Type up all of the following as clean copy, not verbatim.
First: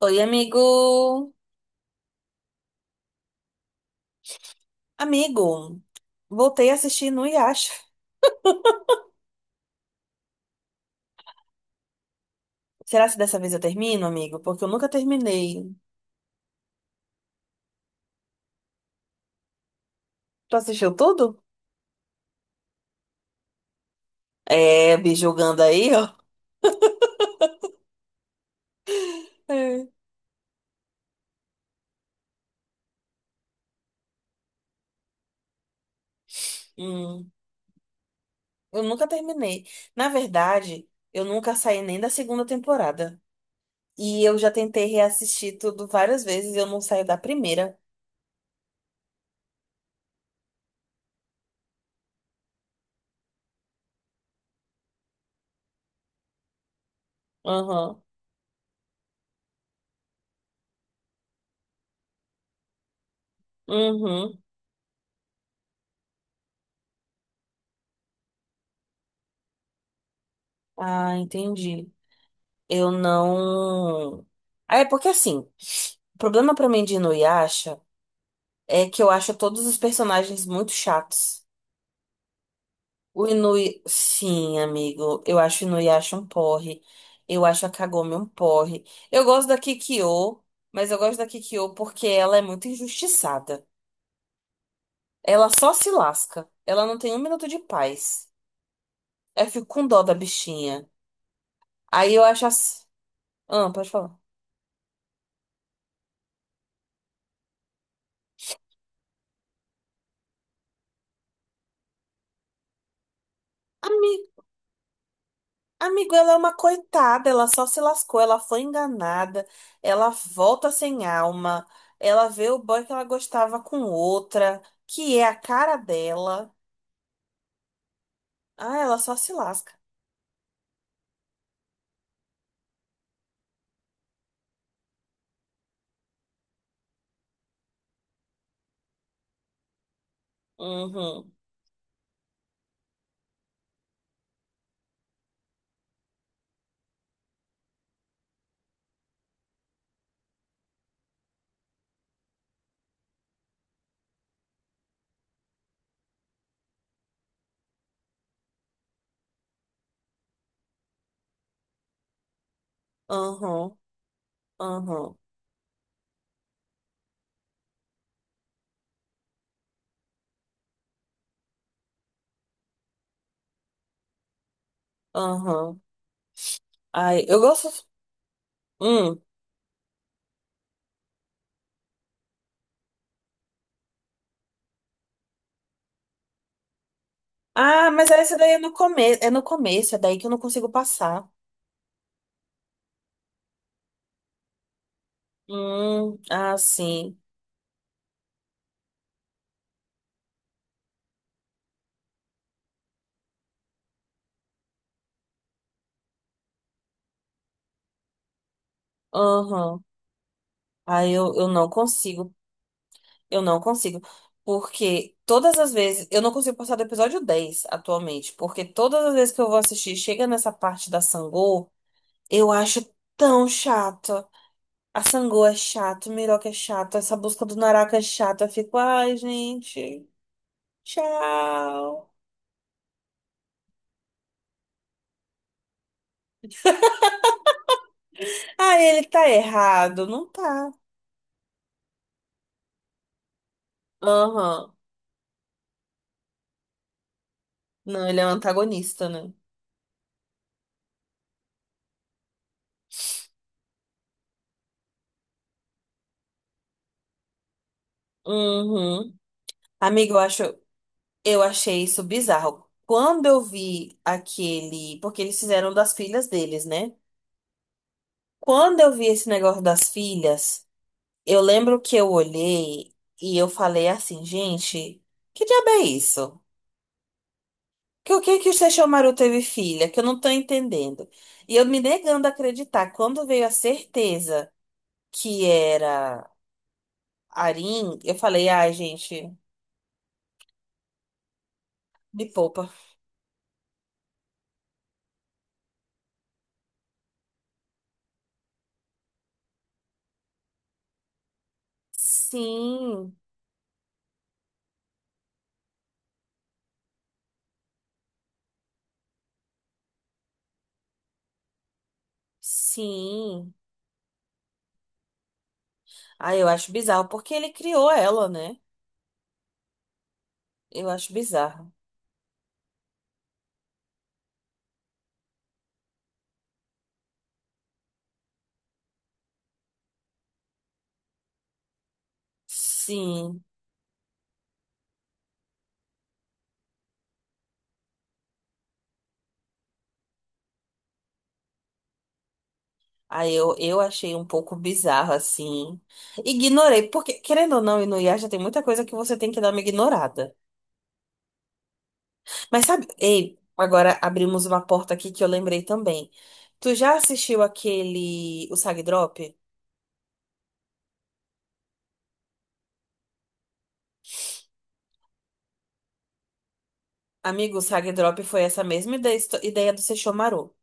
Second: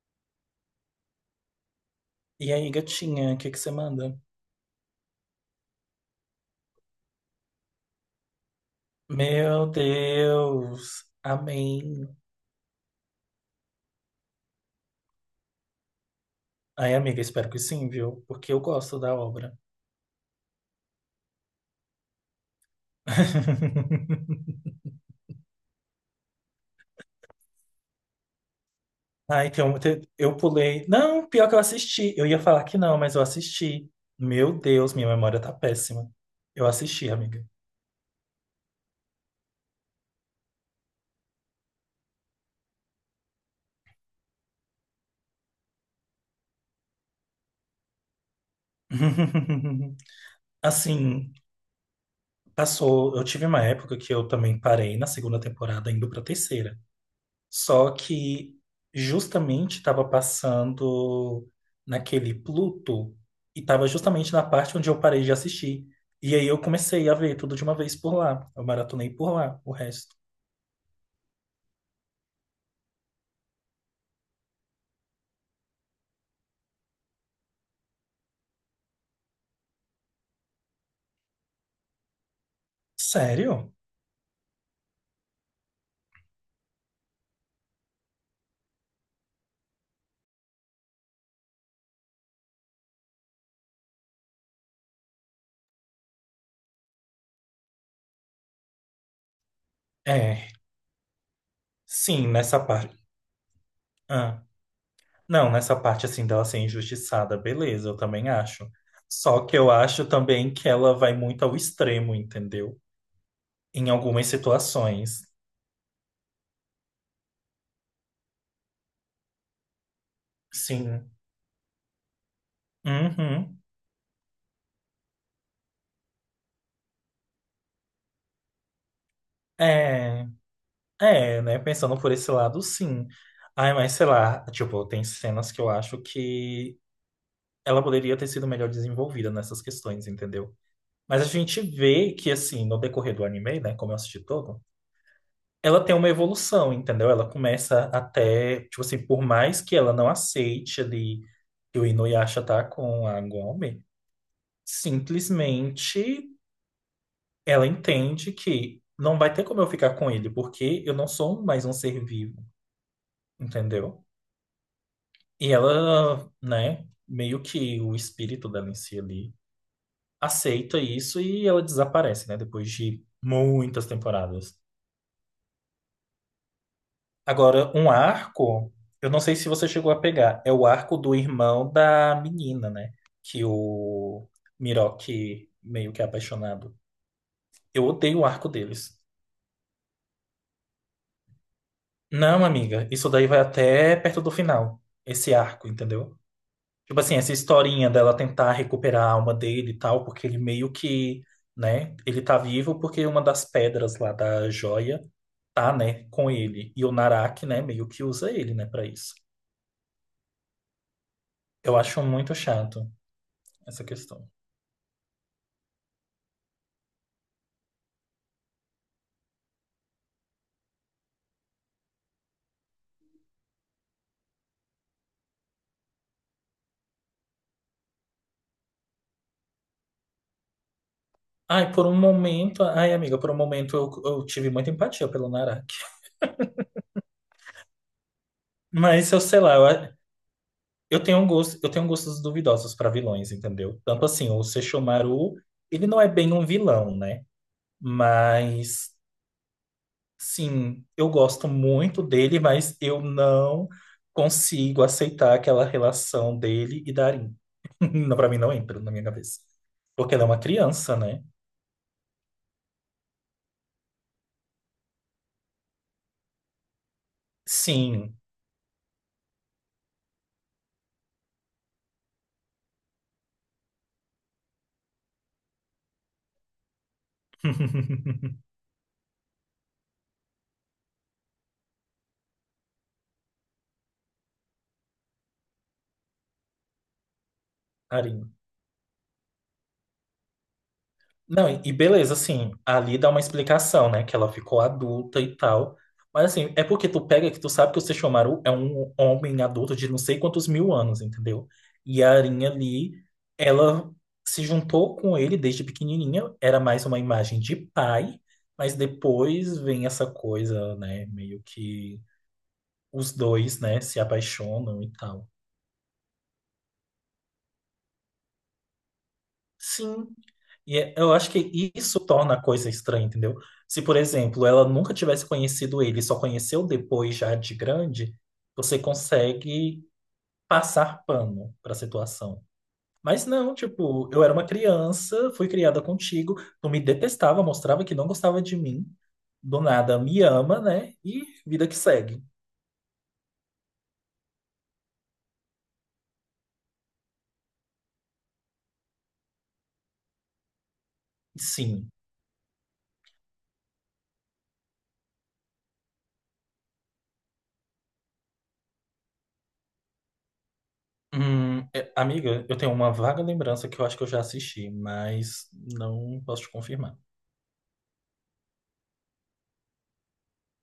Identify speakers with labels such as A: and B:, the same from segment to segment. A: Oi, amigo.
B: E aí, gatinha, o que que você manda?
A: Amigo, voltei a assistir no Yasha.
B: Meu Deus, amém.
A: Será que dessa vez eu termino, amigo? Porque eu nunca terminei.
B: Ai, amiga, espero que sim, viu? Porque eu gosto da obra.
A: Tu assistiu tudo? É, me julgando aí, ó.
B: Ai,
A: É.
B: eu pulei. Não, pior que eu assisti. Eu ia falar que não, mas eu assisti. Meu Deus, minha memória tá péssima. Eu assisti,
A: Hum,
B: amiga.
A: eu nunca terminei. Na verdade, eu nunca saí nem da segunda temporada. E eu já tentei reassistir tudo várias vezes e eu não saio da primeira.
B: Assim, passou. Eu tive uma época que eu também parei na segunda temporada, indo pra terceira. Só
A: Aham.
B: que justamente estava passando naquele Pluto e estava justamente
A: Uhum.
B: na parte onde eu parei de assistir. E aí eu comecei a ver tudo de uma vez por lá. Eu maratonei por lá, o resto.
A: Ah, entendi. Eu não. Ah, é porque assim. O problema pra mim de Inuyasha é que eu acho todos os personagens muito chatos. O
B: Sério?
A: Inui, sim, amigo. Eu acho o Inuyasha um porre. Eu acho a Kagome um porre. Eu gosto da Kikyo, mas eu gosto da Kikyo porque ela é muito injustiçada. Ela só se lasca. Ela não tem um minuto de paz. Eu fico com dó da
B: É,
A: bichinha. Aí eu
B: sim,
A: acho
B: nessa
A: assim.
B: parte.
A: Ah, pode falar.
B: Ah, não, nessa parte assim dela ser injustiçada, beleza, eu também acho. Só que eu acho também que ela vai muito ao extremo, entendeu? Em algumas situações.
A: Amigo, ela é uma coitada, ela só se lascou, ela foi enganada, ela volta sem
B: Sim.
A: alma, ela vê o boy que ela
B: Uhum.
A: gostava com outra, que é a cara dela. Ah, ela só se lasca.
B: É. É, né? Pensando por esse lado, sim. Ai, mas sei lá, tipo, tem cenas que eu acho que ela poderia ter sido melhor desenvolvida nessas questões, entendeu? Mas a
A: Uhum,
B: gente vê que, assim, no decorrer do anime, né, como eu assisti todo, ela tem uma evolução, entendeu? Ela começa até, tipo assim, por mais que ela não aceite ali que o Inuyasha tá com a Gome, simplesmente ela entende que não vai ter como eu ficar com ele, porque eu não sou mais um ser vivo,
A: uhum,
B: entendeu?
A: uhum,
B: E ela, né, meio que o espírito dela em si ali aceita isso e ela desaparece, né, depois de muitas temporadas.
A: uhum. Ai, eu
B: Agora,
A: gosto.
B: um arco, eu não
A: Hum.
B: sei se você chegou a pegar, é o arco do irmão da menina, né, que o Miroque meio que é apaixonado. Eu
A: Ah, mas
B: odeio o
A: essa
B: arco
A: daí é no
B: deles.
A: começo, é no começo, é daí que eu não consigo passar.
B: Não, amiga, isso daí vai até perto do final, esse arco, entendeu?
A: Ah,
B: Tipo assim,
A: sim.
B: essa historinha dela tentar recuperar a alma dele e tal, porque ele meio que, né, ele tá vivo porque uma das pedras lá da joia tá, né, com ele. E o Naraki, né, meio que usa ele, né, pra isso.
A: Uhum. Aí eu não
B: Eu acho muito
A: consigo.
B: chato
A: Eu não
B: essa
A: consigo.
B: questão.
A: Porque todas as vezes. Eu não consigo passar do episódio 10 atualmente. Porque todas as vezes que eu vou assistir, chega nessa parte da Sangô, eu acho tão chato. A Sangô é chato, o Miroca é chato, essa busca do Naraka é chata. Eu fico, ai, gente,
B: Ai, por um
A: tchau.
B: momento, ai, amiga, por um momento eu tive muita empatia pelo Naraki.
A: Ah, ele
B: Mas eu
A: tá
B: sei lá, eu,
A: errado. Não tá.
B: eu eu tenho gostos duvidosos pra vilões, entendeu? Tanto assim, o
A: Aham.
B: Sesshomaru, ele não é bem um vilão, né?
A: Não, ele é um
B: Mas
A: antagonista, né?
B: sim, eu gosto muito dele, mas eu não consigo aceitar aquela relação dele e Darin. Não, para mim não entra na minha
A: Uhum.
B: cabeça.
A: Amigo,
B: Porque
A: eu
B: ela é uma
A: acho.
B: criança, né?
A: Eu achei isso bizarro. Quando eu vi aquele. Porque eles fizeram das filhas deles, né?
B: Sim.
A: Quando eu vi esse negócio das filhas, eu lembro que eu olhei e eu falei assim, gente, que diabo é isso? Que o que que o Sesshomaru teve filha? Que eu não tô entendendo. E eu me negando a acreditar. Quando veio a certeza que era Arin, eu
B: Darin.
A: falei, ai, gente,
B: Não, e beleza,
A: me
B: assim,
A: poupa.
B: ali dá uma explicação, né? Que ela ficou adulta e tal. Mas assim, é porque tu pega que tu sabe que o Sesshomaru é um homem adulto de não sei quantos mil anos, entendeu? E a Arinha ali,
A: Sim,
B: ela se juntou com ele desde pequenininha, era mais uma imagem de pai, mas depois vem essa coisa, né? Meio que os
A: sim.
B: dois, né, se apaixonam e tal.
A: Ah, eu acho bizarro, porque ele criou ela, né?
B: Sim,
A: Eu acho
B: eu acho que
A: bizarro.
B: isso torna a coisa estranha, entendeu? Se, por exemplo, ela nunca tivesse conhecido ele, só conheceu depois já de grande, você consegue passar pano para a situação. Mas
A: Sim.
B: não, tipo, eu era uma criança, fui criada contigo, tu me detestava, mostrava que não gostava de mim, do nada me ama, né? E vida que segue.
A: Aí eu achei um pouco bizarro, assim. Ignorei, porque, querendo ou não, e no Inuyasha tem muita coisa que você tem que dar uma ignorada.
B: Sim.
A: Mas sabe, ei, agora abrimos uma porta aqui que eu lembrei também. Tu já assistiu aquele, o Sag Drop?
B: Amiga, eu tenho uma vaga lembrança que eu acho que eu já assisti, mas não posso te confirmar.
A: Amigo, o Sag Drop foi essa mesma ideia, ideia do Sesshomaru.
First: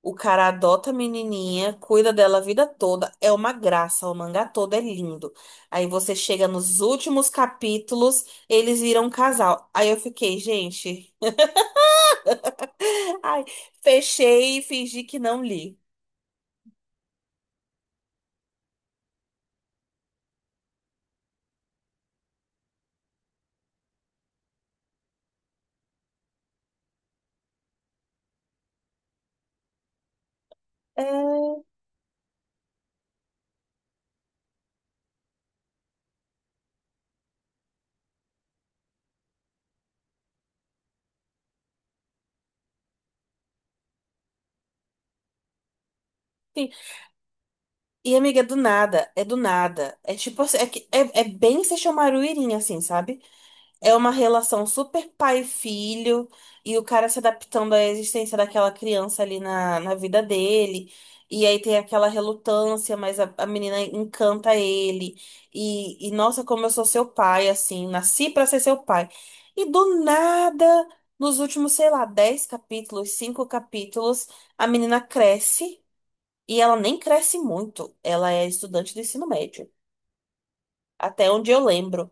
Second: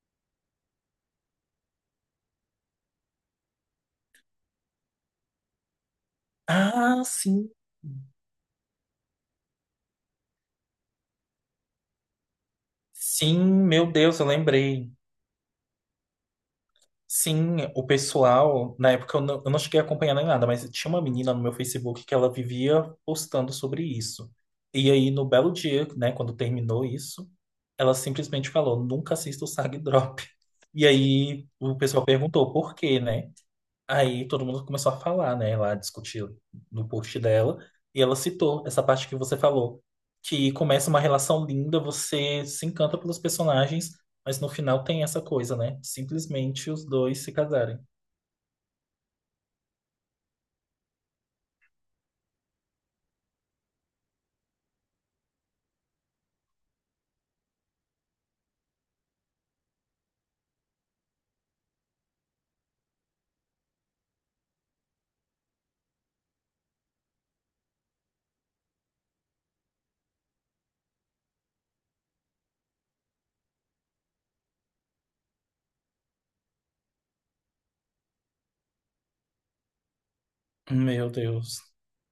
A: O cara adota a menininha, cuida dela a vida toda, é uma graça, o mangá todo é lindo. Aí você chega nos
B: Ah,
A: últimos
B: sim.
A: capítulos, eles viram um casal. Aí eu fiquei, gente,
B: Sim,
A: ai,
B: meu Deus, eu
A: fechei e
B: lembrei.
A: fingi que não li.
B: Sim, o pessoal, na época eu não cheguei a acompanhar nem nada, mas tinha uma menina no meu Facebook que ela vivia postando sobre isso. E aí, no belo dia, né, quando terminou isso, ela simplesmente falou: nunca assista o Sag Drop. E
A: É,
B: aí, o pessoal perguntou por quê, né? Aí todo mundo começou a falar, né? Lá discutir no post dela. E ela citou essa parte que você falou, que começa uma relação linda, você se encanta pelos personagens, mas no final tem essa coisa, né?
A: sim.
B: Simplesmente os dois se casarem.
A: E amiga, é do nada, é do nada. É tipo assim, é bem Sesshomaru Irin, assim, sabe? É uma relação super pai-filho e o cara se adaptando à existência daquela criança ali na, na vida dele. E aí tem aquela relutância, mas a menina encanta ele. E nossa, como eu sou seu pai, assim, nasci pra ser seu pai. E do nada, nos últimos, sei lá, 10 capítulos, 5 capítulos, a menina cresce e ela nem cresce muito. Ela é estudante do ensino médio,
B: Meu
A: até onde eu
B: Deus.
A: lembro.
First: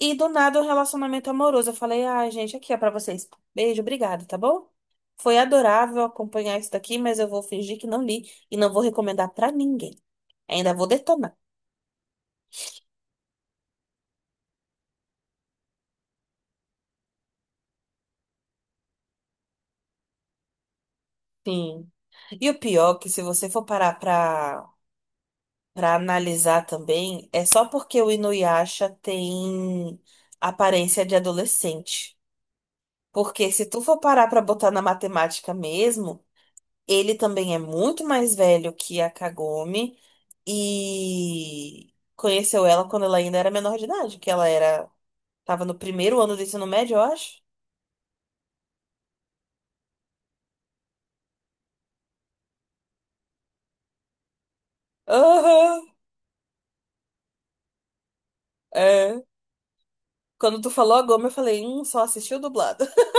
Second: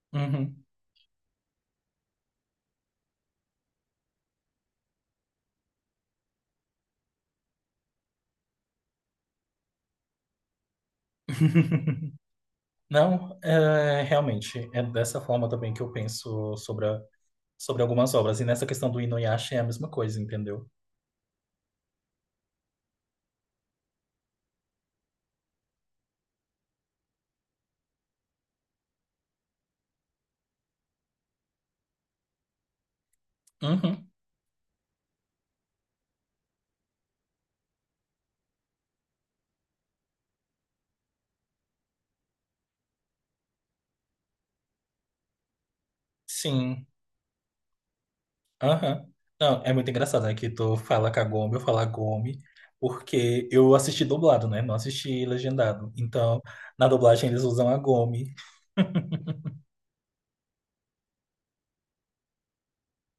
A: E do nada o
B: Uhum.
A: relacionamento amoroso. Eu falei, ai, gente, aqui é pra vocês. Beijo, obrigada, tá bom? Foi adorável acompanhar isso daqui, mas eu vou fingir que não li e não vou recomendar pra ninguém. Ainda vou detonar.
B: Não, é, realmente, é dessa forma também que eu penso sobre algumas obras. E nessa questão do Inuyasha é a mesma coisa, entendeu?
A: Sim. E o pior, é que se você for parar pra, pra analisar também, é só porque o Inuyasha tem aparência de adolescente. Porque se tu for
B: Uhum.
A: parar pra botar na matemática mesmo. Ele também é muito mais velho que a Kagome e conheceu ela quando ela ainda era menor de idade, que ela era, tava no primeiro ano do ensino
B: Sim.
A: médio, eu acho.
B: Aham. Não, é muito engraçado, né? Que tu fala Kagome, eu falo Gome, porque eu assisti dublado, né? Não assisti
A: Aham,
B: legendado. Então, na dublagem eles usam a Gome.
A: é. Quando tu falou a Goma, eu falei, só assistiu dublado.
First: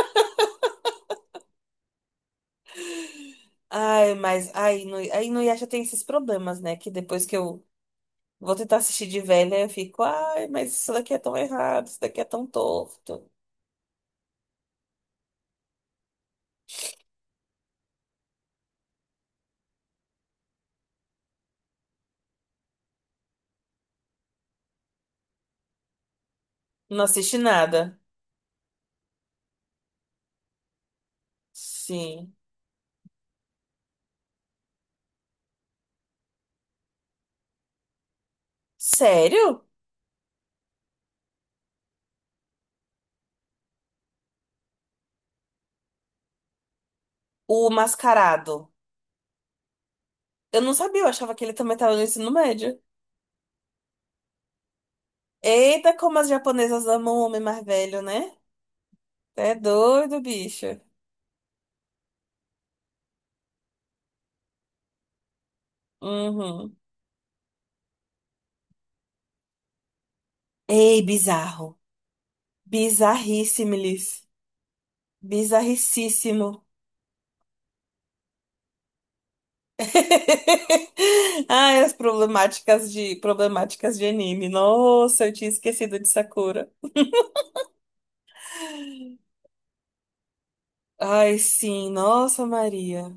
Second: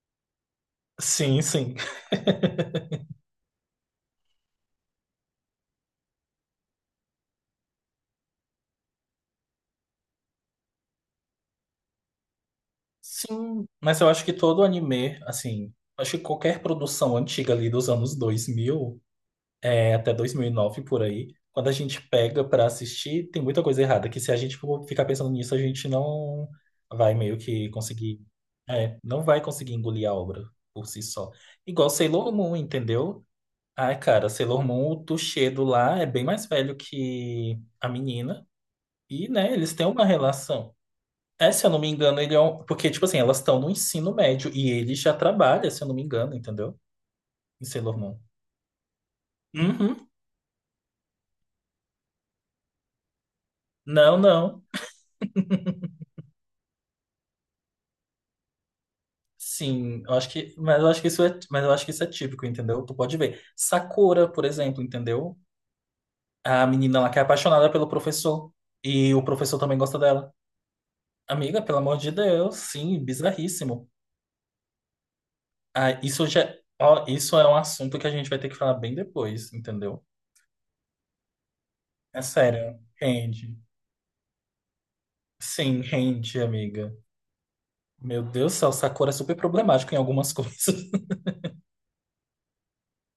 B: Sim, sim.
A: Ai, mas aí no Yasha tem esses problemas, né? Que depois que eu vou tentar assistir de velha, eu fico, ai, mas isso daqui é tão errado, isso daqui é tão torto.
B: Sim, mas eu acho que todo anime, assim, acho que qualquer produção antiga ali dos anos 2000, é, até 2009 por aí. Quando a gente pega pra assistir, tem muita coisa errada, que se a gente for ficar pensando nisso, a gente não
A: Não
B: vai
A: assisti
B: meio que
A: nada.
B: conseguir, é, não vai conseguir engolir a obra por si só. Igual Sailor
A: Sim.
B: Moon, entendeu? Ai, cara, Sailor Moon, o Tuxedo lá é bem mais velho que a menina. E, né,
A: Sério?
B: eles têm uma relação. É, se eu não me engano, ele é um... Porque, tipo assim, elas estão no ensino médio e ele já trabalha, se eu não me engano, entendeu? Em
A: O
B: Sailor Moon.
A: Mascarado.
B: Uhum.
A: Eu não sabia, eu achava que ele também tava no ensino médio.
B: Não, não.
A: Eita, como as japonesas amam o homem mais velho, né? É
B: Sim, eu
A: doido,
B: acho que,
A: bicho.
B: mas eu acho que isso é, mas eu acho que isso é típico, entendeu? Tu pode ver. Sakura, por exemplo, entendeu? É a
A: Uhum.
B: menina lá que é apaixonada pelo professor e o professor também gosta dela.
A: Ei,
B: Amiga,
A: bizarro.
B: pelo amor de Deus, sim, bizarríssimo.
A: Bizarríssimilis.
B: Ah, isso já,
A: Bizarricíssimo.
B: ó, isso é um assunto que a gente vai ter que falar bem depois, entendeu?
A: Ai, as
B: É sério, rende.
A: problemáticas de anime. Nossa, eu tinha
B: Sim,
A: esquecido de
B: rende,
A: Sakura.
B: amiga. Meu Deus do céu, Sakura é super problemático em algumas coisas.
A: Ai, sim, nossa Maria.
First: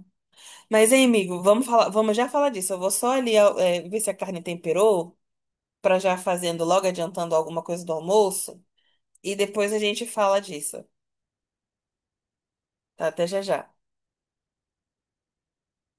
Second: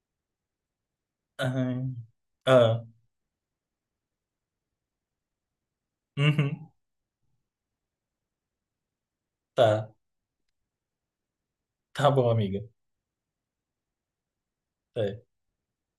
A: Mas, hein, amigo,
B: Ai,
A: vamos já falar disso. Eu
B: ah,
A: vou só ali, ver se a carne temperou, pra já fazendo
B: uhum,
A: logo adiantando alguma coisa do almoço. E depois a
B: tá,
A: gente fala disso,
B: tá bom, amiga.
A: tá? Até já já.
B: É.